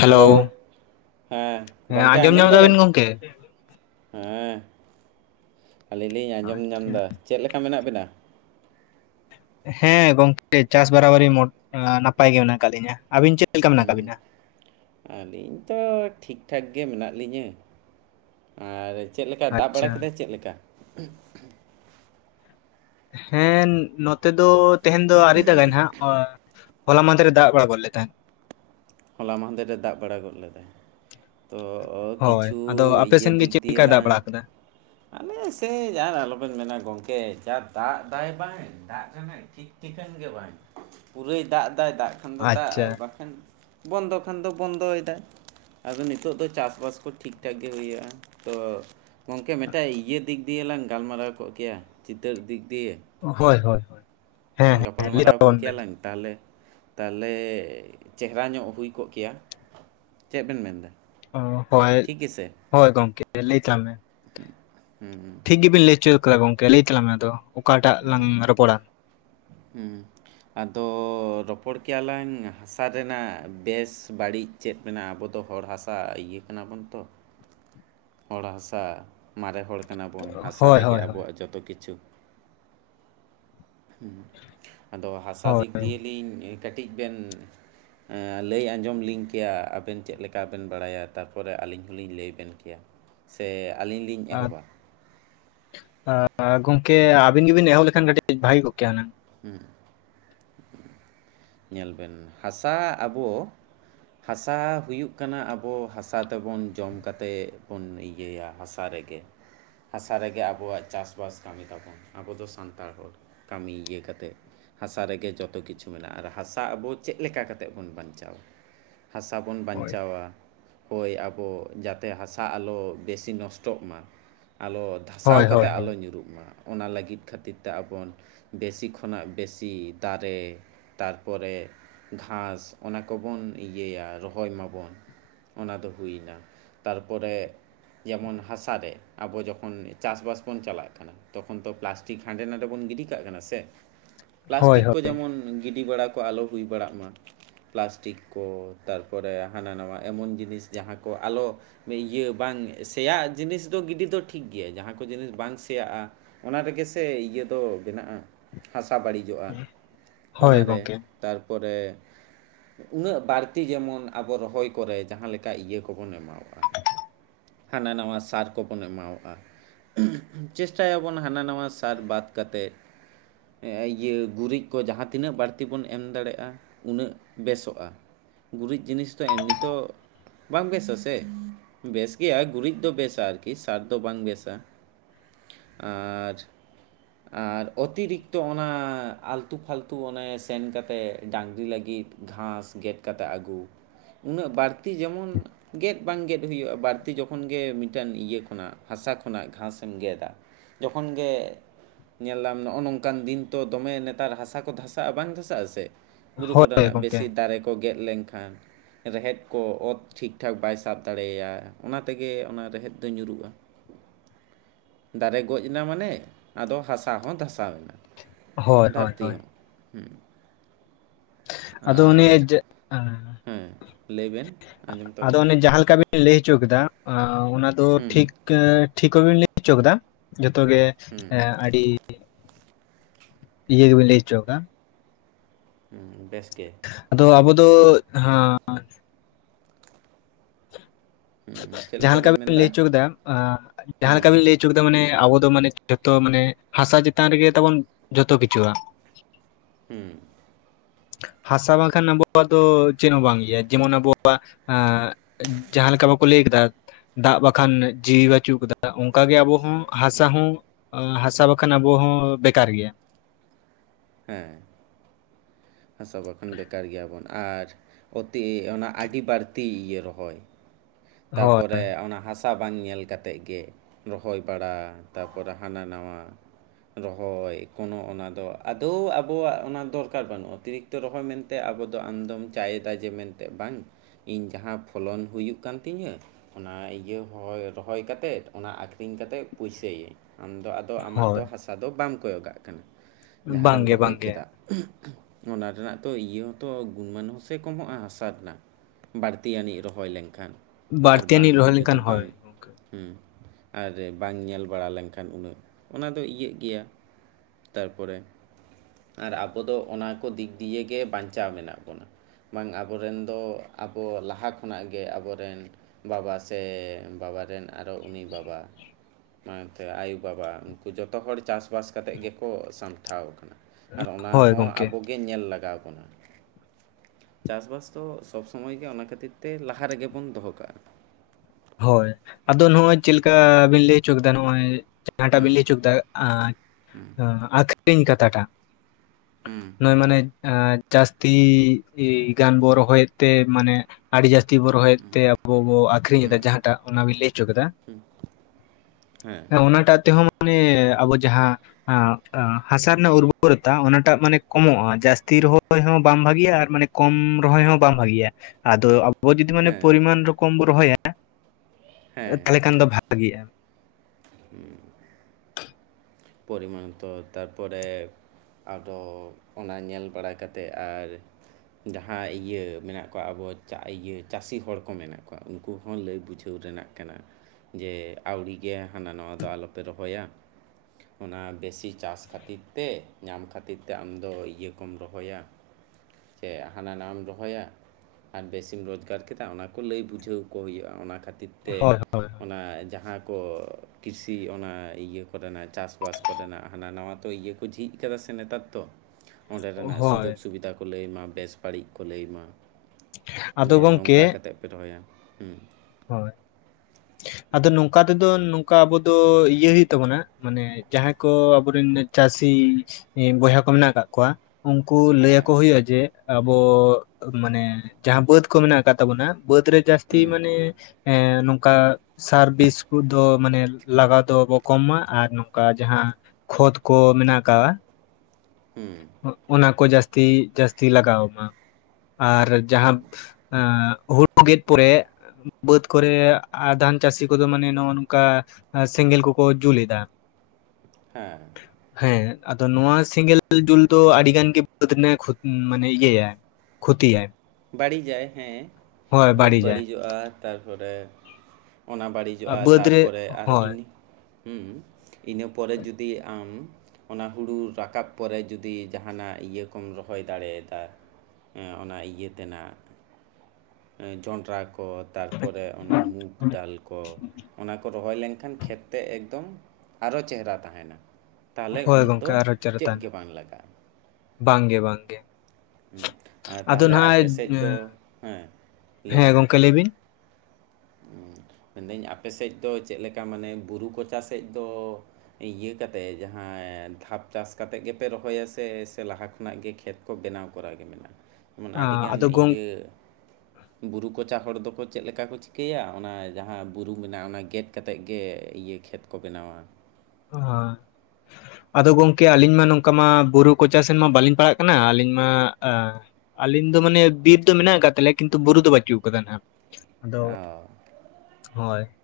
Hello hello ᱦᱮᱸ ᱦᱮᱸ ᱜᱚᱝᱠᱮ ᱟᱸᱡᱚᱢ ᱧᱟᱢ ᱫᱟᱵᱤᱱ ᱫᱟᱵᱮᱱ? ᱜᱚᱝᱠᱮ? ᱦᱮᱸ, ᱟᱹᱞᱤᱧ ᱞᱤᱧ ᱟᱸᱡᱚᱢ ᱧᱟᱢ ᱮᱫᱟ ᱪᱮᱫ ᱞᱮᱠᱟ ᱢᱮᱱᱟᱜ ᱵᱮᱱᱟ? ᱦᱮᱸ ᱜᱚᱝᱠᱮ ᱪᱟᱥ ᱵᱟᱨᱟᱵᱟᱨᱤ ᱢᱚᱴ ᱱᱟᱯᱟᱭ ᱜᱮ ᱢᱮᱱᱟᱜᱟ ᱠᱟᱞᱤᱧᱟ ᱾ ᱟᱵᱤᱱ ᱪᱮᱫ ᱞᱮᱠᱟ ᱢᱮᱱᱟᱜ ᱦᱩᱸ ᱟᱠᱟᱫ ᱵᱤᱱᱟ? ᱟᱹᱞᱤᱧ ᱛᱚ ᱴᱷᱤᱠ ᱴᱷᱟᱠ ᱜᱮ ᱢᱮᱱᱟᱜ ᱞᱤᱧᱟᱹ ᱾ ᱟᱨ ᱪᱮᱫ ᱞᱮᱠᱟ ᱫᱟᱜ ᱵᱟᱲᱟ ᱟᱪᱪᱷᱟ ᱠᱮᱫᱟ ᱪᱮᱫ ᱞᱮᱠᱟ? ᱦᱮᱸᱱ ᱱᱚᱛᱮ ᱫᱚ ᱛᱮᱦᱮᱧ ᱫᱚ ᱟᱹᱨᱤ ᱫᱟᱜᱟᱭ ᱱᱟᱦᱟᱜ ᱦᱚᱞᱟ ᱢᱟᱫᱷᱮᱨ ᱮ ᱫᱟᱜ ᱵᱟᱲᱟ ᱠᱚᱞ ᱞᱮ ᱛᱟᱦᱮᱸᱱ ᱾ ᱦᱚᱞᱟ ᱢᱟᱦᱫᱮ ᱨᱮ ᱫᱟᱜ ᱵᱟᱲᱟ ᱜᱚᱫ ᱞᱮᱫᱟᱭ ᱾ ᱛᱚ ᱦᱳᱭ ᱠᱤᱪᱩ ᱟᱫᱚ ᱟᱯᱮ ᱤᱭᱟᱹ ᱥᱮᱱ ᱜᱮ ᱫᱤᱠ ᱪᱮᱫ ᱞᱮᱠᱟᱭ ᱫᱟᱜ ᱫᱤᱭᱟᱞᱟᱝ ᱵᱟᱲᱟ ᱾ ᱟᱠᱟᱫᱟ? ᱟᱞᱮ ᱥᱮ ᱟᱨ ᱟᱞᱚᱵᱮᱱ ᱢᱮᱱᱟ ᱜᱚᱝᱠᱮ ᱡᱟ ᱫᱟᱜ ᱫᱟᱭ ᱵᱟᱝ ᱮ ᱫᱟᱜ ᱨᱮᱱᱟᱜ ᱪᱮᱫ ᱴᱷᱤᱠ ᱴᱷᱤᱠᱟᱹᱱ ᱜᱮ ᱵᱟᱝ ᱾ ᱯᱩᱨᱟᱹᱭ ᱫᱟᱜ ᱫᱟᱭ ᱫᱟᱜ ᱠᱷᱟᱱ ᱫᱚ ᱫᱟᱜ ᱟᱪᱪᱷᱟ ᱟᱨ ᱵᱟᱝᱠᱷᱟᱱ ᱵᱚᱱᱫᱚ ᱠᱷᱟᱱ ᱫᱚ ᱵᱚᱱᱫᱚᱭᱮᱫᱟᱭ ᱾ ᱟᱫᱚ ᱱᱤᱛᱚᱜ ᱫᱚ ᱪᱟᱥᱵᱟᱥ ᱠᱚ ᱴᱷᱤᱠ ᱴᱷᱟᱠ ᱜᱮ ᱦᱩᱭᱩᱜᱼᱟ ᱛᱚ ᱜᱚᱝᱠᱮ [unintelligible] [unintelligible] ᱴᱟᱜ ᱤᱭᱟᱹ ᱫᱤᱠ ᱫᱤᱭᱮ ᱞᱟᱝ ᱜᱟᱞᱢᱟᱨᱟᱣ ᱠᱚᱜ ᱜᱮᱭᱟ, ᱪᱤᱛᱟᱹᱠ ᱫᱤᱠ ᱫᱤᱭᱮ ᱾ ᱦᱚᱭ ᱦᱚᱭ ᱜᱟᱯᱟᱞ ᱢᱟᱨᱟᱣ ᱠᱚᱜ ᱠᱮᱭᱟ ᱞᱟᱝ ᱾ ᱛᱟᱦᱚᱞᱮ ᱛᱟᱦᱚᱞᱮ ᱪᱮᱦᱨᱟ ᱧᱚᱜ ᱦᱩᱭ ᱠᱚᱜ ᱠᱮᱭᱟ ᱾ ᱪᱮᱫ ᱵᱮᱱ ᱢᱮᱱ ᱮᱫᱟ? ᱚ ᱦᱚᱭ ᱦᱟᱭ ᱜᱚᱝᱠᱮ ᱞᱟᱹᱭ ᱛᱟ ᱢᱮ ᱾ ᱦᱩᱸ ᱦᱩᱸ [unintelligible] ᱴᱷ ᱜᱮᱵᱤ ᱞᱟᱹᱭ ᱦᱚᱪᱚᱣ ᱠᱟᱫᱟ ᱜᱚᱝᱠᱮ ᱞᱟᱹᱭ ᱛᱟᱞᱟᱝ ᱢᱮ ᱟᱫᱚ ᱚᱠᱟᱴᱟᱜ ᱞᱟᱝ ᱨᱚᱯᱚᱲᱟ? ᱦᱩᱸ ᱾ ᱟᱫᱚ ᱨᱚᱯᱚᱲ ᱠᱮᱭᱟ ᱞᱟᱝ ᱦᱟᱥᱟ ᱨᱮᱱᱟᱜ ᱵᱮᱥ ᱵᱟᱹᱲᱤᱡ ᱾ ᱪᱮᱫ ᱢᱮᱱᱟᱜᱼᱟ ᱟᱵᱚ ᱫᱚ ᱦᱚᱲ ᱦᱟᱥᱟ ᱤᱭᱟᱹ ᱠᱟᱱᱟᱵᱚᱱ ᱛᱚ ᱾ ᱦᱚᱲ ᱦᱟᱥᱟ ᱢᱟᱨᱮ ᱦᱚᱲ ᱠᱟᱱᱟ ᱵᱚᱱ ᱦᱟᱥᱟ ᱦᱳᱭ ᱨᱮᱜᱮ ᱦᱳᱭ ᱦᱳᱭ ᱟᱵᱚᱣᱟᱜ ᱡᱚᱛᱚ ᱠᱤᱪᱷᱩ ᱾ ᱦᱩᱸ ᱟᱫᱚ ᱦᱟᱥᱟ ᱦᱳᱭ ᱫᱤᱠ ᱫᱤᱭᱮᱞᱞᱤᱧ ᱠᱟᱹᱴᱤᱡ ᱵᱮᱱ ᱞᱟᱹᱭ ᱟᱸᱧᱡᱚᱢ ᱞᱤᱧ ᱠᱮᱭᱟ ᱟᱵᱮᱱ ᱪᱮᱫ ᱞᱮᱠᱟ ᱵᱮᱱ ᱵᱟᱲᱟᱭᱟ ᱛᱟᱨᱯᱚᱨᱮ ᱟᱹᱞᱤᱧ ᱦᱚᱸᱞᱤᱧ ᱞᱟᱹᱭ ᱵᱮᱱ ᱠᱮᱭᱟ ᱥᱮ ᱟᱹᱞᱤᱧ ᱞᱤᱧ ᱮᱦᱚᱵᱟ? ᱜᱚᱝᱠᱮ ᱟᱹᱵᱤᱱ ᱜᱮᱵᱮᱱ ᱮᱦᱚᱵ ᱞᱮᱠᱷᱟᱱ ᱠᱟᱹᱴᱤᱡ ᱵᱷᱟᱹᱜᱤ ᱠᱚᱜ ᱠᱮᱭᱟ ᱦᱩᱱᱟᱹᱝ ᱾ ᱦᱩᱸ ᱧᱮᱞ ᱵᱮᱱ ᱦᱟᱥᱟ ᱟᱵᱚ ᱦᱟᱥᱟ ᱦᱩᱭᱩᱜ ᱠᱟᱱᱟ ᱟᱵᱚ ᱦᱟᱥᱟ ᱛᱮᱵᱚᱱ ᱡᱚᱢ ᱠᱟᱛᱮᱫ ᱵᱚᱱ ᱤᱭᱟᱹᱭᱟ ᱦᱟᱥᱟ ᱨᱮᱜᱮ ᱾ ᱦᱟᱥᱟ ᱨᱮᱜᱮ ᱟᱵᱚᱣᱟᱜ ᱪᱟᱥ ᱵᱟᱥ ᱠᱟᱹᱢᱤ ᱛᱟᱵᱚᱱ, ᱟᱵᱚ ᱫᱚ ᱥᱟᱱᱛᱟᱲ ᱦᱚᱲ ᱠᱟᱹᱢᱤ ᱠᱟᱛᱮ ᱾ ᱦᱟᱥᱟ ᱨᱮᱜᱮ ᱡᱚᱛᱚ ᱠᱤᱪᱷᱩ ᱢᱮᱱᱟᱜᱼᱟ ᱾ ᱟᱨ ᱦᱟᱥᱟ ᱟᱵᱚ ᱪᱮᱫ ᱞᱮᱠᱟ ᱠᱟᱛᱮᱜ ᱵᱚᱱ ᱵᱟᱧᱪᱟᱣᱟ? ᱦᱟᱥᱟ ᱵᱚᱱ ᱦᱳᱭ ᱵᱟᱧᱪᱟᱣᱟ᱾ ᱦᱚᱭ ᱟᱵᱚ ᱡᱟᱛᱮ ᱦᱟᱥᱟ ᱟᱞᱚ ᱵᱮᱥᱤ ᱱᱚᱥᱴᱚᱜ ᱢᱟ, ᱟᱞᱚ ᱫᱷᱟᱥᱟᱣ ᱦᱳᱭ ᱦᱳᱭ ᱠᱟᱛᱮ ᱦᱳᱭ ᱟᱞᱚ ᱧᱩᱨᱩᱜ ᱢᱟ ᱚᱱᱟ ᱞᱟᱹᱜᱤᱫ ᱠᱷᱟᱹᱛᱤᱨ ᱛᱮ ᱟᱵᱚ ᱵᱮᱥᱤ ᱠᱷᱚᱱᱟᱜ ᱵᱮᱥᱤ ᱫᱟᱨᱮ ᱛᱟᱨᱯᱚᱨᱮ ᱜᱷᱟᱥ ᱚᱱᱟ ᱠᱚᱵᱚᱱ ᱤᱭᱟᱹᱭᱟ ᱨᱚᱦᱚᱭ ᱢᱟᱵᱚᱱ ᱾ ᱚᱱᱟ ᱫᱚ ᱦᱩᱭᱱᱟ ᱛᱟᱨ ᱯᱚᱨᱮ ᱡᱮᱢᱚᱱ ᱦᱟᱥᱟ ᱨᱮ ᱟᱵᱚ ᱡᱚᱠᱷᱚᱱ ᱪᱟᱥ ᱵᱟᱥ ᱵᱚᱱ ᱪᱟᱞᱟᱜ ᱠᱟᱱᱟ᱾ ᱛᱚᱠᱷᱚᱱ ᱛᱚ ᱯᱞᱟᱥᱴᱤᱠ ᱦᱟᱸᱰᱮ ᱱᱟᱰᱮ ᱵᱚᱱ ᱜᱤᱰᱤ ᱠᱟᱜ ᱠᱟᱱᱟ ᱥᱮ? ᱦᱳᱭ ᱯᱞᱟᱥᱴᱤᱠ ᱠᱚ ᱦᱳᱭ ᱡᱮᱢᱚᱱ ᱜᱤᱰᱤ ᱵᱟᱲᱟ ᱠᱚ ᱟᱞᱚ ᱦᱩᱭ ᱵᱟᱲᱟᱜ ᱢᱟ᱾ ᱯᱞᱟᱥᱴᱤᱠ ᱠᱚ ᱛᱟᱨᱯᱚᱨᱮ ᱦᱟᱱᱟ ᱱᱟᱣᱟ ᱮᱢᱚᱱ ᱡᱤᱱᱤᱥ ᱡᱟᱦᱟᱸ ᱠᱚ ᱟᱞᱚ ᱤᱭᱟᱹ ᱵᱟᱝ ᱥᱮᱭᱟᱜ ᱡᱤᱱᱤᱥ ᱫᱚ ᱜᱤᱰᱤ ᱫᱚ ᱴᱷᱤᱠ ᱜᱮᱭᱟ ᱡᱟᱦᱟᱸ ᱠᱚ ᱡᱤᱱᱤᱥ ᱵᱟᱝ ᱥᱮᱭᱟᱜᱼᱟ᱾ ᱚᱱᱟ ᱨᱮᱜᱮ ᱥᱮ ᱤᱭᱟᱹ ᱫᱚ ᱵᱮᱱᱟᱜᱼᱟ, ᱦᱟᱥᱟ ᱵᱟᱹᱲᱤᱡᱚᱜᱼᱟ ᱚᱱᱟ ᱦᱳᱭ ᱨᱮ᱾ ᱜᱚᱝᱠᱮ ᱛᱟᱨᱯᱚᱨᱮ ᱩᱱᱟᱹᱜ ᱵᱟᱲᱛᱤ ᱡᱮᱢᱚᱱ ᱟᱵᱚ ᱨᱚᱦᱚᱭ ᱠᱚᱨᱮ ᱡᱟᱦᱟᱸ ᱞᱮᱠᱟ ᱤᱭᱟᱹ ᱠᱚᱵᱚᱱ ᱮᱢᱟᱣᱟᱜᱼᱟ᱾ ᱦᱟᱱᱟ ᱱᱟᱣᱟ ᱥᱟᱨ ᱠᱚᱵᱚᱱ ᱮᱢᱟᱣᱟᱜᱼᱟ᱾ ᱪᱮᱥᱴᱟᱭᱟᱵᱚᱱ ᱦᱟᱱᱟ ᱱᱟᱣᱟ ᱥᱟᱨ ᱵᱟᱫ ᱠᱟᱛᱮᱫ᱾ ᱤᱭᱟᱹ ᱜᱩᱨᱤᱡ ᱠᱚ ᱡᱟᱦᱟᱸ ᱛᱤᱱᱟᱹᱜ ᱵᱟᱹᱲᱛᱤ ᱵᱚᱱ ᱮᱢ ᱫᱟᱲᱮᱭᱟᱜᱼᱟ ᱩᱱᱟᱹᱜ ᱵᱮᱥᱚᱜᱼᱟ᱾ ᱜᱩᱨᱤᱡ ᱡᱤᱱᱤᱥ ᱫᱚ ᱮᱢᱱᱤ ᱛᱚ ᱵᱟᱝ ᱵᱮᱥ ᱟᱥᱮ ᱾ᱵᱮᱥ ᱜᱮᱭᱟ ᱜᱩᱨᱤᱡ ᱫᱚ ᱵᱮᱥᱟ ᱟᱨᱠᱤ ᱥᱟᱨ ᱫᱚ ᱵᱟᱝ ᱵᱮᱥᱟ᱾ ᱟᱨ ᱟᱨ ᱚᱛᱤᱨᱤᱠ ᱛᱚ ᱚᱱᱟ ᱟᱞᱛᱩ ᱯᱷᱟᱞᱛᱩ ᱚᱱᱮ ᱥᱮᱱ ᱠᱟᱛᱮ ᱰᱟᱝᱨᱤ ᱞᱟᱹᱜᱤᱫ ᱜᱷᱟᱸᱥ ᱜᱮᱫ ᱠᱟᱛᱮ ᱟᱹᱜᱩ ᱩᱱᱟᱹᱜ ᱵᱟᱹᱲᱛᱤ ᱡᱮᱢᱚᱱ ᱜᱮᱫ ᱵᱟᱝ ᱜᱮᱫ ᱦᱩᱭᱩᱜᱼᱟ ᱵᱟᱹᱲᱛᱤ ᱡᱚᱠᱷᱚᱱ ᱜᱮ ᱢᱤᱫ ᱴᱟᱱ ᱤᱭᱟᱹ ᱠᱷᱚᱱᱟᱜ ᱦᱟᱥᱟ ᱠᱷᱚᱱᱟᱜ ᱜᱷᱟᱥᱮᱢ ᱜᱮᱫᱟ᱾ ᱡᱚᱠᱷᱚᱱ ᱜᱮ ᱧᱮᱞᱫᱟᱢ ᱱᱚᱜᱼᱚ ᱱᱚᱝᱠᱟ᱾ ᱠᱟᱱ ᱫᱤᱱ ᱛᱚ ᱫᱚᱢᱮ ᱱᱮᱛᱟᱨ ᱦᱟᱥᱟ ᱠᱚ ᱫᱷᱟᱥᱟᱜᱼᱟ ᱵᱟᱝ ᱫᱷᱟᱥᱟᱜᱼᱟ ᱥᱮ, ᱵᱩᱨᱩ ᱦᱳᱭ ᱠᱚᱨᱮᱱᱟᱜ ᱜᱚᱝᱠᱮ ᱵᱮᱥᱤ ᱫᱟᱨᱮ ᱠᱚ ᱜᱮᱫ ᱞᱮᱱᱠᱷᱟᱱ ᱨᱮᱦᱮᱫ ᱠᱚ ᱚᱛ ᱴᱷᱤᱠ ᱴᱷᱟᱠ ᱵᱟᱭ ᱥᱟᱵ ᱫᱟᱲᱮᱭᱟᱭᱟ ᱚᱱᱟ ᱛᱮᱜᱮ ᱚᱱᱟ ᱨᱮᱦᱮᱫ ᱫᱚ ᱧᱩᱨᱩᱜᱼᱟ᱾ ᱫᱟᱨᱮ ᱜᱚᱡ ᱮᱱᱟ ᱢᱟᱱᱮ ᱟᱫᱚ ᱦᱟᱥᱟ ᱦᱚᱸ ᱫᱷᱟᱥᱟᱣᱮᱱᱟ᱾ ᱦᱳᱭ ᱦᱳᱭ ᱫᱷᱟᱹᱨᱛᱤ ᱦᱳᱭ ᱦᱚᱸ ᱟᱫᱚ ᱟᱨ, ᱦᱮᱸ [unintelligible] ᱞᱟᱹᱭ ᱵᱤᱱ ᱟᱫᱚ ᱚᱱᱮ ᱡᱟᱦᱟᱸᱞᱮᱠᱟ ᱵᱮᱱ ᱞᱟᱹᱭ ᱦᱚᱪᱚ ᱠᱮᱫᱟ ᱚᱱᱟ ᱫᱚ ᱴᱷᱤᱠ ᱴᱷᱤᱠ ᱦᱚᱸᱵᱤᱱ ᱞᱟᱹᱭ ᱦᱚᱪᱚ ᱠᱮᱫᱟ ᱡᱚᱛᱚ ᱜᱮ ᱟᱹᱰᱤ, ᱤᱭᱟᱹ ᱜᱮᱵᱤᱱ ᱞᱟᱹᱭ ᱦᱚᱪᱚᱠᱟ᱾ ᱦᱩᱸ ᱵᱮᱥ ᱜᱮ ᱟᱫᱚ ᱟᱵᱚ ᱫᱚ ᱦᱟᱸ ᱪᱮᱫ ᱞᱮᱠᱟ ᱡᱟᱦᱟᱸᱞᱮᱠᱟ ᱵᱮᱱ ᱵᱤᱱ ᱢᱮᱱᱫᱟ ᱞᱟᱹᱭ ᱦᱚᱪᱚ ᱠᱮᱫᱟ᱾ ᱡᱟᱦᱟᱸ ᱞᱮᱠᱟ ᱵᱤᱱ ᱞᱟᱹᱭ ᱦᱚᱪᱚ ᱠᱮᱫᱟ ᱢᱟᱱᱮ ᱟᱵᱚ ᱫᱚ ᱢᱟᱱᱮ ᱡᱷᱚᱛᱚ ᱢᱟᱱᱮ ᱦᱟᱥᱟ ᱪᱮᱛᱟᱱ ᱨᱮᱜᱮ ᱛᱟᱵᱚᱱ᱾ ᱡᱚᱛᱚ ᱠᱤᱪᱷᱩᱣᱟᱜ᱾ ᱦᱮᱸ ᱦᱟᱥᱟ ᱵᱟᱝ ᱠᱷᱟᱱ ᱟᱵᱚᱣᱟᱜ ᱫᱚ ᱪᱮᱫ ᱦᱚᱸ ᱵᱟᱝ ᱜᱮᱭᱟ ᱡᱮᱢᱚᱱ ᱟᱵᱚᱣᱟᱜ, ᱟ ᱡᱟᱦᱟᱸ ᱞᱮᱠᱟ ᱵᱚ ᱠᱚ ᱞᱟᱹᱭ ᱠᱮᱫᱟ ᱫᱟᱜ ᱵᱟᱠᱷᱟᱱ ᱡᱤᱣᱤ ᱵᱟᱹᱪᱩᱜ ᱠᱮᱫᱟ ᱚᱱᱠᱟ ᱜᱮ ᱟᱵᱚ ᱦᱚᱸ ᱦᱟᱥᱟ ᱦᱚᱸ, ᱦᱟᱸᱥᱟ ᱵᱟᱠᱷᱟᱱ ᱟᱵᱚ ᱦᱚᱸ ᱵᱮᱠᱟᱨ ᱜᱮᱭᱟ᱾ ᱦᱮᱸ ᱦᱟᱥᱟ ᱵᱟᱠᱷᱟᱱ ᱵᱮᱠᱟᱨ ᱜᱮᱭᱟ ᱵᱚᱱ ᱟᱨ ᱚᱛᱤ ᱚᱱᱟ ᱟᱹᱰᱤ ᱵᱟᱹᱲᱛᱤ ᱤᱭᱟᱹ ᱨᱚᱦᱚᱭ, ᱦᱳᱭ ᱛᱟᱨᱯᱚᱨ ᱨᱮ ᱚᱱᱟ ᱦᱟᱥᱟ ᱵᱟᱝ ᱧᱮᱞ ᱠᱟᱛᱮᱫ ᱜᱮ ᱨᱚᱦᱚᱭ ᱵᱟᱲᱟ ᱛᱟᱯᱚᱨᱮ ᱦᱟᱱᱟ ᱱᱟᱣᱟ ᱨᱚᱦᱚᱭ ᱠᱳᱱᱳ ᱚᱱᱟ ᱫᱚ ᱟᱫᱚ ᱟᱵᱚᱣᱟᱜ ᱚᱱᱟ ᱫᱚᱨᱠᱟᱨ ᱵᱟᱹᱱᱩᱜᱼᱟ᱾ ᱚᱛᱤᱨᱤᱠᱛᱚ ᱨᱚᱦᱚᱭ ᱢᱮᱱᱛᱮ ᱟᱵᱚ ᱫᱚ ᱟᱢᱫᱚᱢ ᱪᱟᱭ ᱮᱫᱟ ᱡᱮ ᱢᱮᱱᱛᱮ ᱵᱟᱝ᱾ ᱤᱧ ᱡᱟᱦᱟᱸ ᱯᱷᱚᱞᱚᱱ ᱦᱩᱭᱩᱜ ᱠᱟᱱ ᱛᱤᱧᱟᱹ ᱚᱱᱟ ᱤᱭᱟᱹ ᱨᱚᱦᱚᱭ ᱠᱟᱛᱮᱫ ᱚᱱᱟ ᱟᱠᱷᱨᱤᱧ ᱠᱟᱛᱮᱫ ᱯᱩᱭᱥᱟᱹᱭᱟᱹᱧ ᱟᱢᱫᱚ ᱟᱫᱚ, ᱟᱢᱟᱜ ᱦᱳᱭ ᱫᱚ ᱦᱟᱥᱟ ᱫᱚ ᱵᱟᱢ ᱠᱚᱭᱚᱜᱟᱜ ᱠᱟᱱᱟ ᱡᱟᱦᱟᱸᱨᱮᱢ ᱵᱟᱝᱜᱮ ᱨᱚᱦᱚᱭ ᱵᱟᱝᱜᱮ ᱠᱮᱫᱟ᱾ ᱚᱱᱟ ᱨᱮᱱᱟᱜ ᱛᱚ ᱤᱭᱟᱹ ᱦᱚᱸᱛᱚ ᱜᱩᱱᱢᱟᱱ ᱦᱚᱸᱥᱮ ᱠᱚᱢᱚᱜᱼᱟ ᱦᱟᱥᱟ ᱨᱮᱱᱟᱜ᱾ ᱵᱟᱹᱲᱛᱤ ᱟᱹᱱᱤᱡ ᱨᱚᱦᱚᱭ ᱞᱮᱱᱠᱷᱟᱱ ᱟᱨ ᱵᱟᱹᱲᱛᱤ ᱵᱟᱝ ᱟᱹᱱᱤᱡ ᱨᱚᱦᱚᱭ ᱡᱩᱫᱤ ᱞᱮᱱᱠᱷᱟᱱ ᱦᱳᱭ ᱵᱟᱢ ᱜᱚᱝᱠᱮ ᱦᱩᱸ, ᱟᱨ ᱵᱟᱝ ᱧᱮᱞ ᱵᱟᱲᱟ ᱞᱮᱱᱠᱷᱟᱱ ᱩᱱᱟᱹᱜ ᱚᱱᱟ ᱫᱚ ᱤᱭᱟᱹᱜ ᱜᱮᱭᱟ᱾ ᱛᱟᱨ ᱯᱚᱨᱮ ᱟᱨ ᱟᱵᱚ ᱫᱚ ᱚᱱᱟ ᱠᱚ ᱫᱤᱠ ᱫᱤᱭᱮ ᱜᱮ ᱵᱟᱧᱪᱟᱣ ᱢᱮᱱᱟᱜ ᱵᱚᱱᱟ᱾ ᱵᱟᱝ ᱟᱵᱚ ᱨᱮᱱ ᱫᱚ ᱟᱵᱚ ᱞᱟᱦᱟ ᱠᱷᱚᱱᱟᱜ ᱜᱮ ᱟᱵᱚ ᱨᱮᱱ, ᱵᱟᱵᱟ ᱥᱮ ᱵᱟᱵᱟ ᱨᱮᱱ ᱟᱨᱚ ᱩᱱᱤ ᱵᱟᱵᱟ, ᱚᱱᱟᱛᱮ ᱟᱭᱳᱼᱵᱟᱵᱟ ᱩᱱᱠᱩ ᱡᱚᱛᱚ ᱦᱚᱲ ᱪᱟᱥᱼᱵᱟᱥ ᱠᱟᱛᱮᱫ ᱜᱮᱠᱚ ᱥᱟᱢᱴᱟᱣ ᱟᱠᱟᱱᱟ᱾ ᱟᱨ ᱚᱱᱟ ᱦᱳᱭ ᱦᱚᱸ ᱜᱚᱝᱠᱮ ᱟᱵᱚ ᱜᱮ ᱧᱮᱞ ᱞᱟᱜᱟᱣ ᱵᱚᱱᱟ ᱾ ᱪᱟᱥᱼᱵᱟᱥ ᱫᱚ ᱥᱚᱵᱽ ᱥᱚᱢᱚᱭ ᱜᱮ ᱚᱱᱟ ᱠᱷᱟᱹᱛᱤᱨ ᱛᱮ ᱞᱟᱦᱟ ᱨᱮᱜᱮ ᱵᱚᱱ ᱫᱚᱦᱚ ᱠᱟᱜᱼᱟ᱾ ᱦᱳᱭ ᱟᱫᱚ ᱱᱚᱜᱼᱚᱭ ᱪᱮᱫᱠᱟ ᱵᱤᱱ ᱞᱟᱹᱭ ᱦᱚᱪᱚ ᱠᱮᱫᱟ ᱱᱚᱜᱼᱚᱭ ᱡᱟᱦᱟᱸᱴᱟᱜ ᱵᱤᱱ ᱞᱟᱹᱭ ᱦᱚᱪᱚ ᱠᱮᱫᱟ ᱟᱠᱷ [unintelligible] ᱠᱟᱛᱷᱟ ᱴᱟᱜ ᱱᱚᱭ ᱢᱟᱱᱮ ᱮ ᱡᱟᱹᱥᱛᱤ ᱜᱟᱱ ᱵᱚᱱ ᱨᱚᱦᱚᱭ ᱛᱮ ᱢᱟᱱᱮ ᱟᱹᱰᱤ ᱡᱟᱹᱥᱛᱤ ᱵᱚ ᱨᱚᱦᱚᱭ ᱮᱫ ᱛᱮ ᱟᱵᱚ ᱵᱚ ᱟᱹᱠᱷᱨᱤᱧ ᱮᱫᱟ ᱾ ᱡᱟᱦᱟᱸᱴᱟᱜ ᱚᱱᱟ ᱵᱮᱤᱱ ᱞᱟᱹᱭ ᱦᱚᱪᱚ ᱠᱮᱫᱟ, ᱦᱮᱸ ᱚᱱᱟ ᱴᱟᱜ ᱛᱮᱦᱚᱸ ᱢᱟᱱᱮ ᱟᱵᱚ ᱡᱟᱦᱟᱸ ᱦᱟᱥᱟ ᱨᱮᱱᱟᱜ ᱩᱨᱵᱨᱚᱛᱟ ᱚᱱᱟ ᱴᱟᱜ ᱢᱟᱱᱮ ᱠᱚᱢᱚᱜᱼᱟ, ᱡᱟᱹᱥᱛᱤ ᱨᱚᱦᱚᱭ ᱦᱚᱸ ᱵᱟᱝ ᱵᱷᱟᱜᱤᱭᱟ ᱟᱨ ᱢᱟᱱᱮ ᱠᱚᱢ ᱨᱚᱦᱚᱭ ᱦᱚᱸ ᱵᱟᱝ ᱵᱷᱟᱜᱤᱭᱟ, ᱟᱫᱚ ᱟᱵᱚ ᱡᱩᱫᱤ ᱢᱟᱱᱮ ᱦᱮᱸ ᱯᱚᱨᱤᱢᱟᱱ ᱨᱚᱠᱚᱢ ᱵᱚ ᱨᱚᱦᱚᱭᱟ ᱦᱮᱸ ᱛᱟᱦᱚᱞᱮ ᱠᱷᱟᱱ ᱫᱚ ᱵᱷᱟᱜᱤᱜᱼᱟ ᱾ [inaudible] ᱯᱚᱨᱤᱢᱟᱱ ᱛᱚ ᱛᱟᱨ ᱯᱚᱨᱮ ᱟᱫᱚ ᱚᱱᱟ ᱧᱮᱞ ᱵᱟᱲᱟ ᱠᱟᱛᱮ ᱟᱨ ᱡᱟᱦᱟᱸ ᱤᱭᱟᱹ ᱢᱮᱱᱟᱜ ᱠᱚᱣᱟ ᱟᱵᱚ ᱪᱟ ᱤᱭᱟᱹ ᱪᱟᱹᱥᱤ ᱦᱚᱲ ᱠᱚ ᱢᱮᱱᱟᱜ ᱠᱚᱣᱟ, ᱩᱱᱠᱩ ᱦᱚᱸ ᱞᱟᱹᱭ ᱵᱩᱡᱷᱟᱹᱣ ᱨᱮᱱᱟᱜ ᱠᱟᱱᱟ ᱡᱮ ᱟᱹᱣᱲᱤ ᱜᱮ ᱦᱟᱱᱟ ᱱᱟᱣᱟ ᱫᱚ ᱟᱞᱚ ᱯᱮ ᱨᱚᱦᱚᱭᱟ ᱾ ᱚᱱᱟ ᱵᱮᱥᱤ ᱪᱟᱥ ᱠᱷᱟᱹᱛᱤᱨ ᱛᱮ ᱧᱟᱢ ᱠᱷᱟᱹᱛᱤᱨ ᱛᱮ ᱟᱢᱫᱚ ᱤᱭᱟᱹ ᱠᱚᱢ ᱨᱚᱦᱚᱭᱟ ᱥᱮ ᱦᱟᱱᱟ ᱱᱚᱣᱟᱢ ᱨᱚᱦᱚᱭᱟ ᱾ ᱟᱨ ᱵᱮᱥᱤᱢ ᱨᱚᱡᱽᱜᱟᱨ ᱠᱮᱫᱟ, ᱚᱱᱟ ᱠᱚ ᱞᱟᱹᱭ ᱵᱩᱡᱷᱟᱹᱣ ᱠᱚ ᱦᱩᱭᱩᱜᱼᱟ, ᱚᱱᱟ ᱠᱷᱟᱹᱛᱤᱨ ᱛᱮ ᱦᱳᱭ ᱦᱳᱭ ᱚᱱᱟ ᱡᱟᱦᱟᱸ ᱠᱚ ᱠᱨᱤᱥᱤ ᱚᱱᱟ ᱤᱭᱟᱹ ᱠᱚᱨᱮᱱᱟᱜ ᱪᱟᱥ ᱵᱟᱥ ᱠᱚᱨᱮᱱᱟᱜ ᱦᱟᱱᱟ ᱱᱟᱣᱟ ᱛᱚ ᱤᱭᱟᱹ ᱠᱚ ᱡᱷᱤᱡ ᱠᱟᱫᱟ ᱥᱮ ᱱᱮᱛᱟᱨ ᱛᱚ ᱚᱸᱰᱮᱱᱟᱜ ᱦᱳᱭ ᱥᱩᱡᱳᱜᱽ ᱥᱩᱵᱤᱫᱷᱟ ᱠᱚ ᱞᱟᱹᱭᱢᱟ ᱵᱮᱥ ᱵᱟᱹᱲᱤᱡ ᱠᱚ ᱞᱟᱹᱭᱢᱟ ᱟᱫᱚ ᱡᱮ ᱜᱚᱢᱠᱮ ᱱᱚᱝᱠᱟ ᱠᱟᱛᱮ ᱯᱮ ᱨᱚᱦᱚᱭᱟ ᱦᱮᱸ ᱾ ᱦᱳᱭ ᱟᱫᱚ ᱱᱚᱝᱠᱟ ᱛᱮᱫᱚ ᱱᱚᱝᱠᱟ ᱟᱵᱚ ᱫᱚ ᱤᱭᱟᱹ ᱦᱩᱭᱩᱜ ᱛᱟᱵᱚᱱᱟ ᱢᱟᱱᱮ ᱡᱟᱦᱟᱸᱭ ᱠᱚ ᱟᱵᱚᱨᱮᱱ ᱪᱟᱹᱥᱤ ᱵᱚᱭᱦᱟ ᱠᱚ ᱢᱮᱱᱟᱜ ᱟᱠᱟᱫ ᱠᱚᱣᱟ ᱩᱱᱠᱩ ᱞᱟᱹᱭ ᱟᱠᱚ ᱦᱮᱸ ᱦᱩᱭᱩᱜᱼᱟ, ᱡᱮ ᱟᱵᱚ ᱢᱟᱱᱮ ᱡᱟᱦᱟᱸ ᱵᱟᱹᱫᱽ ᱠᱚ ᱢᱮᱱᱟᱜ ᱟᱠᱟᱫ ᱛᱟᱵᱚᱱᱟ ᱵᱟᱹᱫᱽ ᱨᱮ ᱡᱟᱹᱥᱛᱤ ᱢᱟᱱᱮ ᱮ ᱱᱚᱝᱠᱟ ᱥᱟᱨ ᱵᱷᱤᱥ ᱠᱚᱫᱚ ᱢᱟᱱᱮ ᱞᱟᱜᱟᱣ ᱫᱚᱵᱚ ᱠᱚᱢᱟ ᱟᱨ ᱱᱚᱝᱠᱟ ᱡᱟᱦᱟᱸ ᱠᱷᱚᱛ ᱠᱚ ᱢᱮᱱᱟᱜ ᱟᱠᱟᱜᱼᱟ ᱚᱱᱟ ᱠᱚ ᱡᱟᱹᱥᱛᱤ ᱡᱟᱹᱥᱛᱤ ᱞᱟᱜᱟᱣᱢᱟ ᱟᱨ ᱡᱟᱦᱟᱸ ᱦᱩᱲᱩ ᱜᱮᱫ ᱯᱚᱨᱮ ᱵᱟᱹᱫᱽ ᱠᱚᱨᱮ ᱟᱫᱷᱟᱱ ᱪᱟᱹᱥᱤ ᱠᱚᱫᱚ ᱢᱟᱱᱮ ᱱᱚᱼᱚ ᱱᱚᱝᱠᱟ ᱥᱮᱸᱜᱮᱞ ᱠᱚᱠᱚ ᱡᱩ ᱞᱮᱫᱟ ᱦᱮᱸ ᱾ ᱦᱮᱸ ᱟᱫᱚ ᱱᱚᱣᱟ ᱥᱮᱸᱜᱮᱞ ᱡᱩᱞ ᱫᱚ ᱟᱹᱰᱤ ᱜᱟᱱ ᱜᱮ ᱵᱟᱹᱫᱽ ᱨᱮᱱᱟᱜ ᱠᱷᱚᱛᱤ ᱢᱟᱱᱮ ᱤᱭᱟᱹ ᱭᱟ ᱠᱷᱚᱛᱤ ᱟᱭ ᱵᱟᱹᱲᱤᱡᱟᱭ ᱦᱮᱸ ᱵᱟᱹᱫᱽ ᱵᱟᱹᱲᱤᱡᱟᱭ ᱵᱟᱹᱲᱤᱡᱚᱜᱼᱟ, ᱛᱟᱨᱯᱚᱨᱮ ᱚᱱᱟ ᱵᱟᱹᱲᱤᱡ ᱦᱤᱡᱩᱜᱼᱟ ᱵᱟᱹᱫᱽ ᱛᱟᱨ ᱨᱮ ᱯᱚᱨᱮ ᱟᱨ ᱦᱳᱭ ᱤᱱ ᱦᱩᱸ ᱤᱱᱟᱹ ᱯᱚᱨᱮ ᱡᱩᱫᱤ ᱟᱢ ᱚᱱᱟ ᱦᱩᱲᱩ ᱨᱟᱠᱟᱵ ᱯᱚᱨᱮ ᱡᱩᱫᱤ ᱡᱟᱦᱟᱱᱟᱜ ᱤᱭᱟᱹ ᱠᱚᱢ ᱨᱚᱦᱚᱭ ᱫᱟᱲᱮᱭᱟᱫᱟ ᱦᱮᱸ ᱚᱱᱟ ᱤᱭᱟᱹ ᱛᱮᱱᱟᱜ ᱮ ᱡᱚᱸᱰᱨᱟ ᱯᱚ ᱛᱟᱨ ᱯᱚᱨᱮ ᱚᱱᱟ ᱢᱩᱠ ᱰᱟᱞ ᱠᱚ ᱚᱱᱟ ᱠᱚ ᱨᱚᱦᱚᱭ ᱞᱮᱱᱠᱷᱟᱱ ᱠᱷᱮᱛ ᱛᱮ ᱮᱠᱫᱚᱢ ᱟᱨᱚ ᱪᱮᱦᱨᱟ ᱛᱟᱦᱮᱱᱟ ᱾ ᱛᱟᱦᱚᱞᱮ ᱦᱳᱭ ᱩᱱᱟᱹᱜ ᱫᱚ ᱜᱚᱝᱠᱮ ᱪᱮᱫ ᱜᱮ ᱵᱟᱝ ᱞᱟᱜᱟᱜᱼᱟ ᱾ ᱵᱟᱝ ᱜᱮ ᱵᱟᱝ ᱜᱮ ᱾ ᱟᱨ ᱟᱫᱚ ᱛᱟᱦᱚᱞᱮ ᱱᱟᱦᱟᱜ ᱟᱯᱮ ᱥᱮᱫ ᱫᱚ ᱦᱮᱸ ᱦᱮᱸ ᱜᱚᱝᱠᱮ ᱞᱟᱹᱭ ᱵᱤᱱ ᱩᱸ ᱢᱮᱱ ᱫᱟᱹᱧ ᱟᱯᱮ ᱥᱮᱡᱽ ᱫᱚ ᱪᱮᱫ ᱞᱮᱠᱟ ᱢᱟᱱᱮ ᱵᱩᱨᱩ ᱠᱚᱪᱟ ᱥᱮᱡ ᱫᱚ ᱤᱭᱟᱹ ᱠᱟᱛᱮᱜ ᱡᱟᱦᱟᱸ ᱫᱷᱟᱯ ᱪᱟᱥ ᱠᱟᱛᱮᱜ ᱜᱮᱯᱮ ᱨᱚᱦᱚᱭᱟ ᱥᱮ ᱥᱮ ᱞᱟᱦᱟ ᱠᱷᱚᱱᱟᱜ ᱜᱮ ᱠᱷᱮᱛ ᱠᱚ ᱵᱮᱱᱟᱣ ᱠᱚᱨᱟ ᱜᱮ ᱢᱮᱱᱟᱜᱼᱟ ᱾ ᱢᱟᱱᱮ ᱟᱹᱰᱤᱜᱟᱱ ᱟᱫᱚ ᱜᱚᱝ ᱤᱭᱟᱹ ᱵᱩᱨᱩ ᱠᱚᱪᱟ ᱦᱚᱲ ᱫᱚᱠᱚ ᱪᱮᱫ ᱞᱮᱠᱟ ᱠᱚ ᱪᱤ ᱠᱮᱭᱟ ᱚᱱᱟ ᱡᱟᱦᱟᱸ ᱵᱩᱨᱩ ᱢᱮᱱᱟᱜᱼᱟ, ᱚᱱᱟ ᱜᱮᱫ ᱠᱟᱛᱮᱫ ᱜᱮ ᱤᱭᱟᱹ ᱠᱷᱮᱛ ᱠᱚ ᱵᱮᱱᱟᱣᱟ᱾ ᱦᱚᱸ ᱟᱫᱚ ᱜᱚᱝᱠᱮ, ᱟᱹᱞᱤᱧ ᱢᱟ ᱱᱚᱝᱠᱟ ᱢᱟ ᱵᱩᱨᱩ ᱠᱚᱪᱟ ᱥᱮᱱ ᱢᱟ ᱵᱟᱞᱤᱧ ᱯᱟᱲᱟᱜ ᱠᱟᱱᱟ ᱟᱹᱞᱤᱧ ᱢᱟ ᱟ ᱟᱞᱤᱧ ᱫᱚ ᱢᱟᱱᱮ ᱵᱤᱨ ᱫᱚ ᱢᱮᱱᱟᱜ ᱟᱠᱟᱫ ᱛᱟᱞᱮᱭᱟ ᱠᱤᱱᱛᱩ ᱵᱩᱨᱩ ᱫᱚ ᱵᱟᱹᱪᱩᱜᱽ ᱟᱠᱟᱫᱟ ᱱᱟᱦᱟᱜ ᱾ ᱟᱫᱚ ᱦᱳᱭ ᱾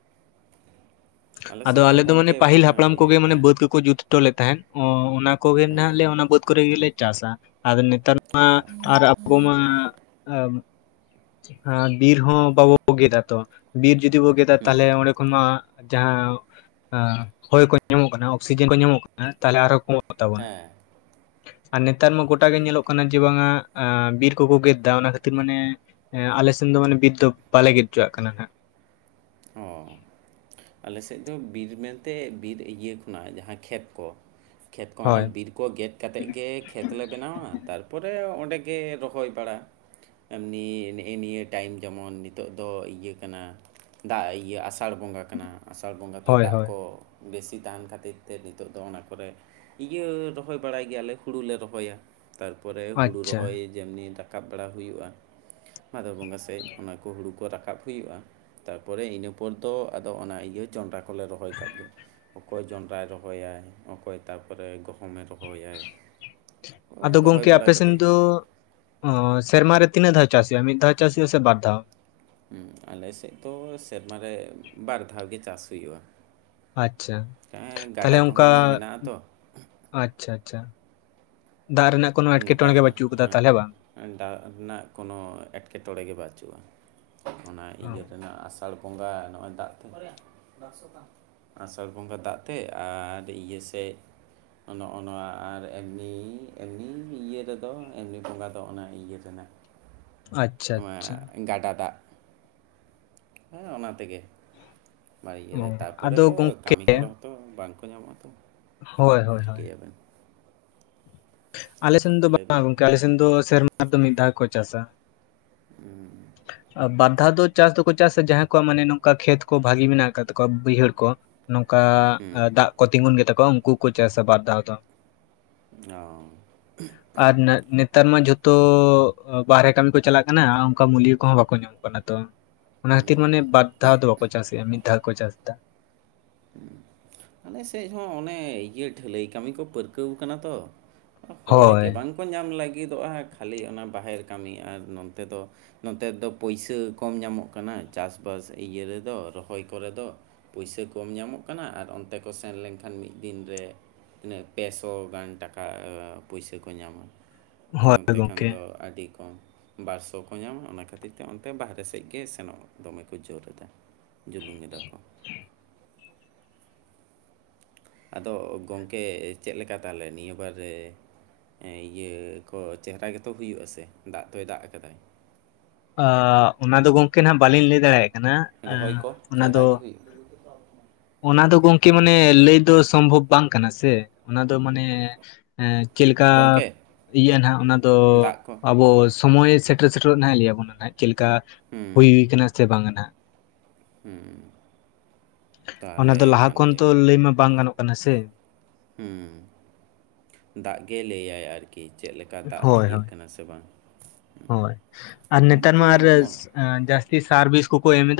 ᱟᱞᱮ ᱥᱮᱫ ᱫᱚ ᱜᱚᱝᱠᱮ ᱚᱱᱮ ᱤᱭᱟᱹ ᱦᱮᱸ ᱾ ᱠᱟᱹ ᱠᱚ ᱡᱩᱛ ᱦᱚᱴᱚ ᱞᱮ ᱛᱟᱦᱮᱸᱱ ᱚᱱᱟ ᱠᱚᱜᱮ ᱱᱟᱦᱟᱜ ᱞᱮ ᱚᱱᱟ ᱵᱟᱹᱫᱽ ᱠᱚᱨᱮ ᱜᱮᱞᱮ ᱪᱟᱥᱟ ᱟᱫᱚ ᱱᱤ ᱱᱮᱛᱟᱨ ᱢᱟ ᱟᱨ ᱟᱵᱚ ᱢᱟ ᱦᱮᱸ ᱵᱤᱨ ᱦᱚᱸ ᱵᱟᱵᱚ ᱜᱮᱫᱟ ᱟᱛᱚ ᱵᱤᱨ ᱡᱩᱫᱤ ᱵᱚ ᱜᱮᱫᱟ ᱛᱟᱦᱞᱮ ᱚᱸᱰᱮ ᱠᱷᱚᱢᱟᱜᱽ ᱡᱟᱦᱟᱸ ᱦᱚᱭ ᱠᱚ ᱧᱟᱢᱚᱜ ᱠᱟᱱᱟ ᱚᱠᱥᱤᱡᱮᱱ ᱠᱚ ᱧᱟᱢᱚᱜ ᱠᱟᱱᱟ᱾ ᱛᱟᱦᱞᱮ ᱟᱨᱚᱸ ᱠᱚ ᱦᱮᱸ, ᱟᱨ ᱱᱮᱛᱟᱨ ᱢᱟ ᱜᱚᱴᱟ ᱜᱮ ᱴᱷᱤᱠ ᱧᱮᱞᱚᱜ ᱠᱟᱱᱟ ᱡᱮ ᱵᱟᱝᱟ ᱟᱹᱻ ᱵᱤᱨ ᱠᱚᱠᱚ ᱜᱮᱫ ᱫᱟ ᱚᱱᱟ ᱠᱷᱟᱹᱛᱤᱨ ᱢᱟᱱᱮ ᱮ ᱟᱞᱮ ᱥᱮᱱ ᱫᱚ ᱢᱟᱱᱮ ᱵᱤᱨ ᱫᱚ ᱵᱟᱞᱮ ᱜᱮᱫ ᱪᱚᱣᱟᱜ ᱠᱟᱱᱟ ᱦᱟᱜ᱾ ᱚ, ᱟᱞᱮᱥᱮᱫ ᱫᱚ ᱵᱤᱨ ᱢᱮᱱᱛᱮ ᱵᱤᱨ ᱤᱭᱟᱹ ᱠᱷᱚᱱᱟᱜ ᱡᱟᱦᱟᱸ ᱠᱷᱮᱛ ᱠᱚ ᱠᱷᱮᱛ ᱠᱚ ᱚᱱᱟ ᱦᱳᱭ ᱵᱤᱨ ᱠᱚ ᱜᱮᱫ ᱠᱟᱛᱮᱫ ᱜᱮ ᱠᱷᱮᱛ ᱞᱮ ᱵᱮᱱᱟᱣᱟ᱾ ᱛᱟᱨᱯᱚᱨᱮ ᱚᱸᱰᱮ ᱜᱮ ᱨᱚᱦᱚᱭ ᱵᱟᱲᱟ ᱮᱢᱱᱤ ᱱᱮᱜ-ᱮ ᱱᱤᱭᱟᱹ ᱴᱟᱭᱤᱢ ᱡᱮᱢᱚᱱ ᱱᱤᱛᱚᱜ ᱫᱚ ᱤᱭᱟᱹ ᱠᱟᱱᱟ ᱫᱟᱜ ᱤᱭᱟᱹ ᱟᱥᱟᱲ ᱵᱚᱸᱜᱟ ᱠᱟᱱᱟ ᱟᱥᱟᱲ ᱵᱚᱸᱜᱟ ᱫᱚ ᱦᱳᱭ ᱫᱟᱜ ᱦᱳᱭ ᱠᱚ ᱵᱮᱥᱤ ᱛᱟᱦᱮᱱ ᱠᱷᱟᱹᱛᱤᱨ ᱛᱮ ᱱᱤᱛᱚᱜ ᱫᱚ ᱚᱱᱟ ᱠᱚᱨᱮ ᱤᱭᱟᱹ ᱨᱚᱦᱚᱭ ᱵᱟᱲᱟᱭ ᱜᱮᱭᱟᱞᱮ ᱦᱩᱲᱩ ᱞᱮ ᱨᱚᱦᱚᱭᱟ᱾ ᱛᱟᱨ ᱯᱚᱨᱮ ᱦᱩᱲᱩ ᱟᱪᱪᱷᱟ ᱨᱚᱦᱚᱭ ᱡᱮᱢᱱᱤ ᱨᱟᱠᱟᱵ ᱵᱟᱲᱟ ᱦᱩᱭᱩᱜ-ᱟ, ᱵᱷᱟᱸᱫᱚᱨ ᱵᱚᱸᱜᱟ ᱥᱮᱡᱽ ᱚᱱᱟ ᱠᱚ ᱦᱩᱲᱩ ᱠᱚ ᱨᱟᱠᱟᱵ ᱦᱩᱭᱩᱜ-ᱟ᱾ ᱛᱟᱨᱯᱚᱨᱮ ᱤᱱᱟᱹ ᱯᱚᱨ ᱫᱚ ᱟᱫᱚ ᱚᱱᱟ ᱤᱭᱟᱹ ᱡᱚᱱᱰᱨᱟ ᱠᱚᱞᱮ ᱨᱚᱦᱚᱭ ᱠᱟᱜᱽ ᱜᱮ᱾ ᱚᱠᱚᱭ ᱡᱚᱸᱰᱨᱟᱭ ᱨᱚᱦᱚᱭᱟᱭ ᱚᱠᱚᱭ ᱛᱟ ᱯᱚᱨᱮ ᱜᱚᱦᱚᱢᱮ ᱨᱚᱦᱚᱭᱟᱭ ᱚ ᱟᱫᱚ ᱨᱚᱦᱚᱭ ᱜᱚᱝᱠᱮ ᱵᱟᱲᱟ ᱟᱯᱮ ᱥᱮᱱ ᱠᱟᱛᱮᱫ ᱜᱮ᱾ ᱫᱚ ᱚ ᱥᱮᱨᱢᱟ ᱨᱮ ᱛᱤᱱᱟᱹᱜ ᱫᱷᱟᱣ ᱪᱟᱥ ᱦᱩᱭᱩᱜ-ᱟ ᱢᱤᱫ ᱫᱷᱟᱣ ᱪᱟᱥ ᱦᱩᱭᱩᱜ-ᱟ ᱥᱮ ᱵᱟᱨ ᱫᱷᱟᱣ? ᱦᱩ ᱟᱞᱮ ᱥᱮᱡᱽ ᱫᱚ ᱥᱮᱨᱢᱟ ᱨᱮ ᱵᱟᱨ ᱫᱷᱟᱣ ᱜᱮ ᱪᱟᱥ ᱦᱩᱭᱩᱜ-ᱟ᱾ ᱟᱪᱪᱷᱟ ᱦᱮ ᱜᱟᱰᱟ ᱛᱟᱦᱚᱞᱮ ᱠᱚᱦᱚᱸ ᱚᱱᱠᱟ ᱢᱮᱱᱟᱜ-ᱟᱛᱚ᱾ ᱟᱪᱪᱷᱟ ᱟᱪᱪᱷᱟ ᱫᱟᱜ ᱨᱮᱱᱟᱜ ᱠᱳᱱᱳ ᱮᱴᱠᱮᱴᱚᱬᱮ ᱫᱟᱜ ᱜᱮ ᱵᱟᱪᱩᱜ ᱟᱠᱟᱫᱟ ᱛᱟᱦᱞᱮ ᱵᱟᱝ᱾ ᱫᱟᱜ ᱨᱮᱱᱟᱜ ᱠᱳᱱᱳ ᱮᱴᱠᱮᱴᱚᱬᱮ ᱜᱮ ᱵᱟᱹᱪᱩᱜ-ᱟ᱾ ᱚᱱᱟ ᱤᱭᱟᱹ ᱚ, ᱨᱮᱱᱟᱜ ᱟᱥᱟᱲ ᱵᱚᱸᱜᱟ ᱱᱚᱜ-ᱚᱭ ᱫᱟᱜ ᱛᱮ᱾ ᱚᱠᱚᱨᱭᱟ ᱵᱟᱠᱥᱚ ᱛᱟᱢ, ᱟᱥᱟᱲ ᱵᱚᱸᱜᱟ ᱫᱟᱜ ᱛᱮ ᱟᱨ ᱤᱭᱟᱹ ᱥᱮᱡᱽ ᱱᱚᱜ-ᱚ ᱚᱱᱟ ᱟᱨ ᱮᱢᱱᱤ ᱮᱢᱱᱤ ᱤᱭᱟᱹ ᱨᱮᱫᱚ ᱮᱢᱱᱤ ᱵᱚᱸᱜᱟ ᱫᱚ ᱚᱱᱟ ᱤᱭᱟᱹ ᱨᱮᱱᱟᱜ᱾ ᱟᱪᱪᱷᱟ ᱚᱣᱟ ᱟᱪᱪᱷᱟ ᱜᱟᱰᱟ ᱫᱟᱜ᱾ ᱦᱮ ᱚᱱᱟ ᱛᱮᱜᱮ ᱢᱟᱨ ᱤᱭᱟᱹ ᱛᱮ ᱚ ᱛᱟᱨᱯᱚᱨᱮ ᱟᱫᱚ ᱛᱚ ᱠᱟᱹᱢᱤ ᱜᱚᱝᱠᱮ ᱦᱚᱲᱚ ᱛᱚ ᱵᱟᱝ ᱠᱚ ᱧᱟᱢᱚᱜ-ᱟ ᱛᱚ᱾ ᱦᱳᱭ ᱦᱳᱭ ᱦᱳᱭ᱾ ᱪᱤᱠᱟᱹᱭᱟᱵᱮᱱ ᱟᱞᱮᱥᱮᱱ ᱫᱚ ᱞᱟᱹᱭ ᱵᱮᱱ ᱵᱟᱝ ᱜᱚᱝᱠᱮ ᱟᱞᱮᱥᱮᱱ ᱫᱚ ᱥᱮᱨᱢᱟ ᱨᱮ ᱫᱚ ᱢᱤᱫ ᱫᱷᱟᱣ ᱜᱮ ᱠᱚ ᱪᱟᱥᱟ᱾ ᱵᱟᱨᱫᱷᱟᱣ ᱫᱚ ᱪᱟᱥ ᱫᱚᱠᱚ ᱪᱟᱥᱟ ᱡᱟᱦᱟᱸᱭ ᱠᱚᱣᱟᱜ ᱢᱟᱱᱮ ᱱᱚᱝᱠᱟ ᱠᱷᱮᱛ ᱠᱚ ᱵᱷᱟᱜᱤ ᱢᱮᱱᱟᱜ ᱟᱠᱟᱫ ᱛᱟᱠᱚᱣᱟ ᱵᱟᱹᱭᱦᱟᱹᱲ ᱠᱚ᱾ ᱱᱚᱝᱠᱟ ᱦᱮᱸ ᱫᱟᱜ ᱠᱚ ᱛᱤᱜᱩᱱ ᱜᱮᱛᱟ ᱠᱚᱣᱟ ᱩᱱᱠᱩᱠᱩ ᱪᱟᱥᱟ ᱵᱟᱨ ᱫᱷᱟᱣ ᱫᱚ᱾ ᱚ, [unintelligible] ᱟᱨ ᱱᱮᱛᱟᱨ ᱢᱟ ᱡᱷᱚᱛᱚ ᱵᱟᱨᱦᱮ ᱠᱟᱹᱢᱤ ᱠᱚ ᱪᱟᱞᱟᱜ ᱠᱟᱱᱟ ᱚᱱᱠᱟ ᱢᱩᱞᱭᱳ ᱠᱚᱦᱚᱸ ᱵᱟᱠᱚ ᱧᱟᱢ ᱠᱟᱱᱟ ᱛᱚ᱾ ᱚᱱᱟ ᱠᱷᱟᱹᱛᱤᱨ ᱢᱟᱱᱮ ᱵᱟᱨ ᱫᱷᱟᱣ ᱫᱚ ᱵᱟᱠᱚ ᱪᱟᱥ ᱮᱜ-ᱟ ᱢᱤᱫ ᱫᱷᱟᱣ ᱜᱮᱠᱚ ᱪᱟᱥ ᱮᱫᱟ᱾ ᱟᱞᱮ ᱥᱮᱡ ᱦᱚᱸ ᱚᱱᱮ ᱤᱭᱟᱹ ᱰᱷᱟᱹᱞᱟᱹᱭ ᱠᱟᱹᱢᱤ ᱠᱚ ᱯᱟᱹᱨᱠᱟᱹᱣ ᱠᱟᱱᱟ ᱛᱚ᱾ ᱦᱚᱲ ᱜᱮ ᱦᱳᱭ ᱵᱟᱝᱠᱚ ᱧᱟᱢ ᱞᱟᱹᱜᱤᱫᱚᱜ-ᱟ, ᱠᱷᱟᱹᱞᱤ ᱚᱱᱟ ᱵᱟᱦᱮᱨ ᱠᱟᱹᱢᱤ ᱟᱨ ᱱᱚᱱᱛᱮ ᱫᱚ ᱱᱚᱛᱮ ᱫᱚ ᱯᱩᱭᱥᱟᱹ ᱠᱚᱢ ᱧᱟᱢᱚᱜ ᱠᱟᱱᱟ ᱪᱟᱥ-ᱵᱟᱥ ᱤᱭᱟᱹ ᱨᱮᱫᱚ ᱨᱚᱦᱚᱭ ᱠᱚᱨᱮ ᱫᱚ᱾ ᱯᱩᱭᱥᱟᱹ ᱠᱚᱢ ᱧᱟᱢᱚᱜ ᱠᱟᱱᱟ, ᱟᱨ ᱚᱱᱛᱮ ᱠᱚ ᱥᱮᱱ ᱞᱮᱱᱠᱷᱟᱱ ᱢᱤᱫ ᱫᱤᱱ ᱨᱮ ᱩᱱᱟᱹᱜ ᱯᱮᱥᱚ ᱜᱟᱱ ᱴᱟᱠᱟ ᱯᱩᱭᱥᱟᱹ ᱠᱚ ᱧᱟᱢᱟ᱾ ᱟᱨ ᱦᱳᱭ ᱱᱚᱛᱮ ᱠᱷᱟᱱ ᱜᱚᱝᱠᱮ ᱫᱚ ᱟᱹᱰᱤ ᱠᱚᱢ᱾ ᱵᱟᱨᱥᱚ ᱠᱚ ᱧᱟᱢᱟ ᱚᱱᱟ ᱠᱷᱟᱹᱛᱤᱨ ᱛᱮ ᱚᱱᱛᱮ ᱵᱟᱨᱦᱮ ᱥᱮᱫ ᱜᱮ ᱥᱮᱱᱚᱜ ᱫᱚᱢᱮ ᱠᱚ ᱡᱳᱨ ᱮᱫᱟ᱾ ᱡᱩᱞᱩᱝ ᱮᱫᱟ ᱠᱚ᱾ ᱟᱫᱚ ᱜᱚᱝᱠᱮ ᱪᱮᱫ ᱞᱮᱠᱟ ᱛᱟᱦᱞᱮ ᱱᱤᱭᱟᱹ ᱵᱟᱨ ᱨᱮ? ᱮ ᱤᱭᱟᱹ ᱠᱚ ᱪᱮᱦᱨᱟ ᱜᱮᱛᱚ ᱦᱩᱭᱩᱜ-ᱟ ᱥᱮ ᱫᱟᱜ ᱛᱚᱭ ᱫᱟᱜ ᱟᱠᱟᱫᱟ᱾ ᱟ ᱚᱱᱟᱫᱚ ᱜᱚᱝᱠᱮ ᱱᱟᱦᱟᱜ ᱵᱟᱞᱤᱧ ᱞᱟᱹᱭ ᱫᱟᱲᱮᱭᱟᱜ ᱠᱟᱱᱟ᱾ ᱨᱚᱦᱚᱭ ᱠᱚ ᱚᱱᱟ ᱫᱚ, ᱪᱮᱦᱨᱟ ᱜᱮ ᱦᱩᱭᱩᱜ ᱚᱱᱟ ᱫᱚ ᱜᱚᱝᱠᱮ ᱢᱟᱱᱮ ᱞᱟᱹᱭ ᱫᱚ ᱥᱚᱢᱵᱷᱚᱵᱽ ᱵᱟᱝ ᱠᱟᱱᱟ ᱥᱮ ᱚᱱᱟ ᱫᱚ ᱢᱟᱱᱮ, ᱮᱸ ᱪᱮᱫ ᱞᱮᱠᱟ ᱜᱚᱢᱠᱮ ᱤᱭᱟᱹ ᱱᱟᱦᱟᱜ ᱚᱱᱟ ᱫᱚ ᱫᱟᱜ ᱠᱚ ᱟᱵᱚ ᱥᱚᱢᱚᱭᱮ ᱥᱮᱴ ᱥᱮᱴᱮᱨᱚᱜ ᱥᱮᱴᱮᱨᱚᱜ ᱱᱟᱦᱟᱜ ᱮ ᱞᱟᱹᱭᱟ ᱵᱚᱱᱟ ᱱᱟᱜ ᱪᱮᱫ ᱞᱮᱠᱟ ᱦᱩᱭ ᱦᱩᱭᱠᱟᱱᱟ ᱥᱮ ᱵᱟᱝᱟ ᱱᱟᱦᱟᱜ᱾ ᱦᱩᱸ ᱚᱱᱟ ᱫᱚ ᱞᱟᱦᱟ ᱠᱷᱚᱱ ᱛᱚ ᱞᱟᱹᱭ ᱢᱟ ᱵᱟᱝ ᱜᱟᱱᱚᱜ ᱠᱟᱱᱟ ᱥᱮ᱾ ᱦᱩᱸ, ᱫᱟᱜᱽ ᱜᱮ ᱞᱟᱹᱭᱟᱭ ᱟᱨᱠᱤ᱾ ᱠᱤ ᱪᱮᱫ ᱞᱮᱠᱟ ᱫᱟᱜ ᱦᱳᱭ ᱦᱳᱭ ᱤᱭᱟᱹᱜ ᱠᱟᱱᱟ ᱥᱮ ᱵᱟᱝ? ᱦᱳᱭ ᱟᱨ ᱱᱮᱛᱟᱨ ᱚᱱᱛᱮ ᱟᱨ ᱫᱚ ᱢᱟ᱾ ᱡᱟᱹᱥᱛᱤ ᱥᱟᱨ ᱵᱤᱥ ᱠᱚᱠᱚ ᱮᱢᱮᱫᱟ᱾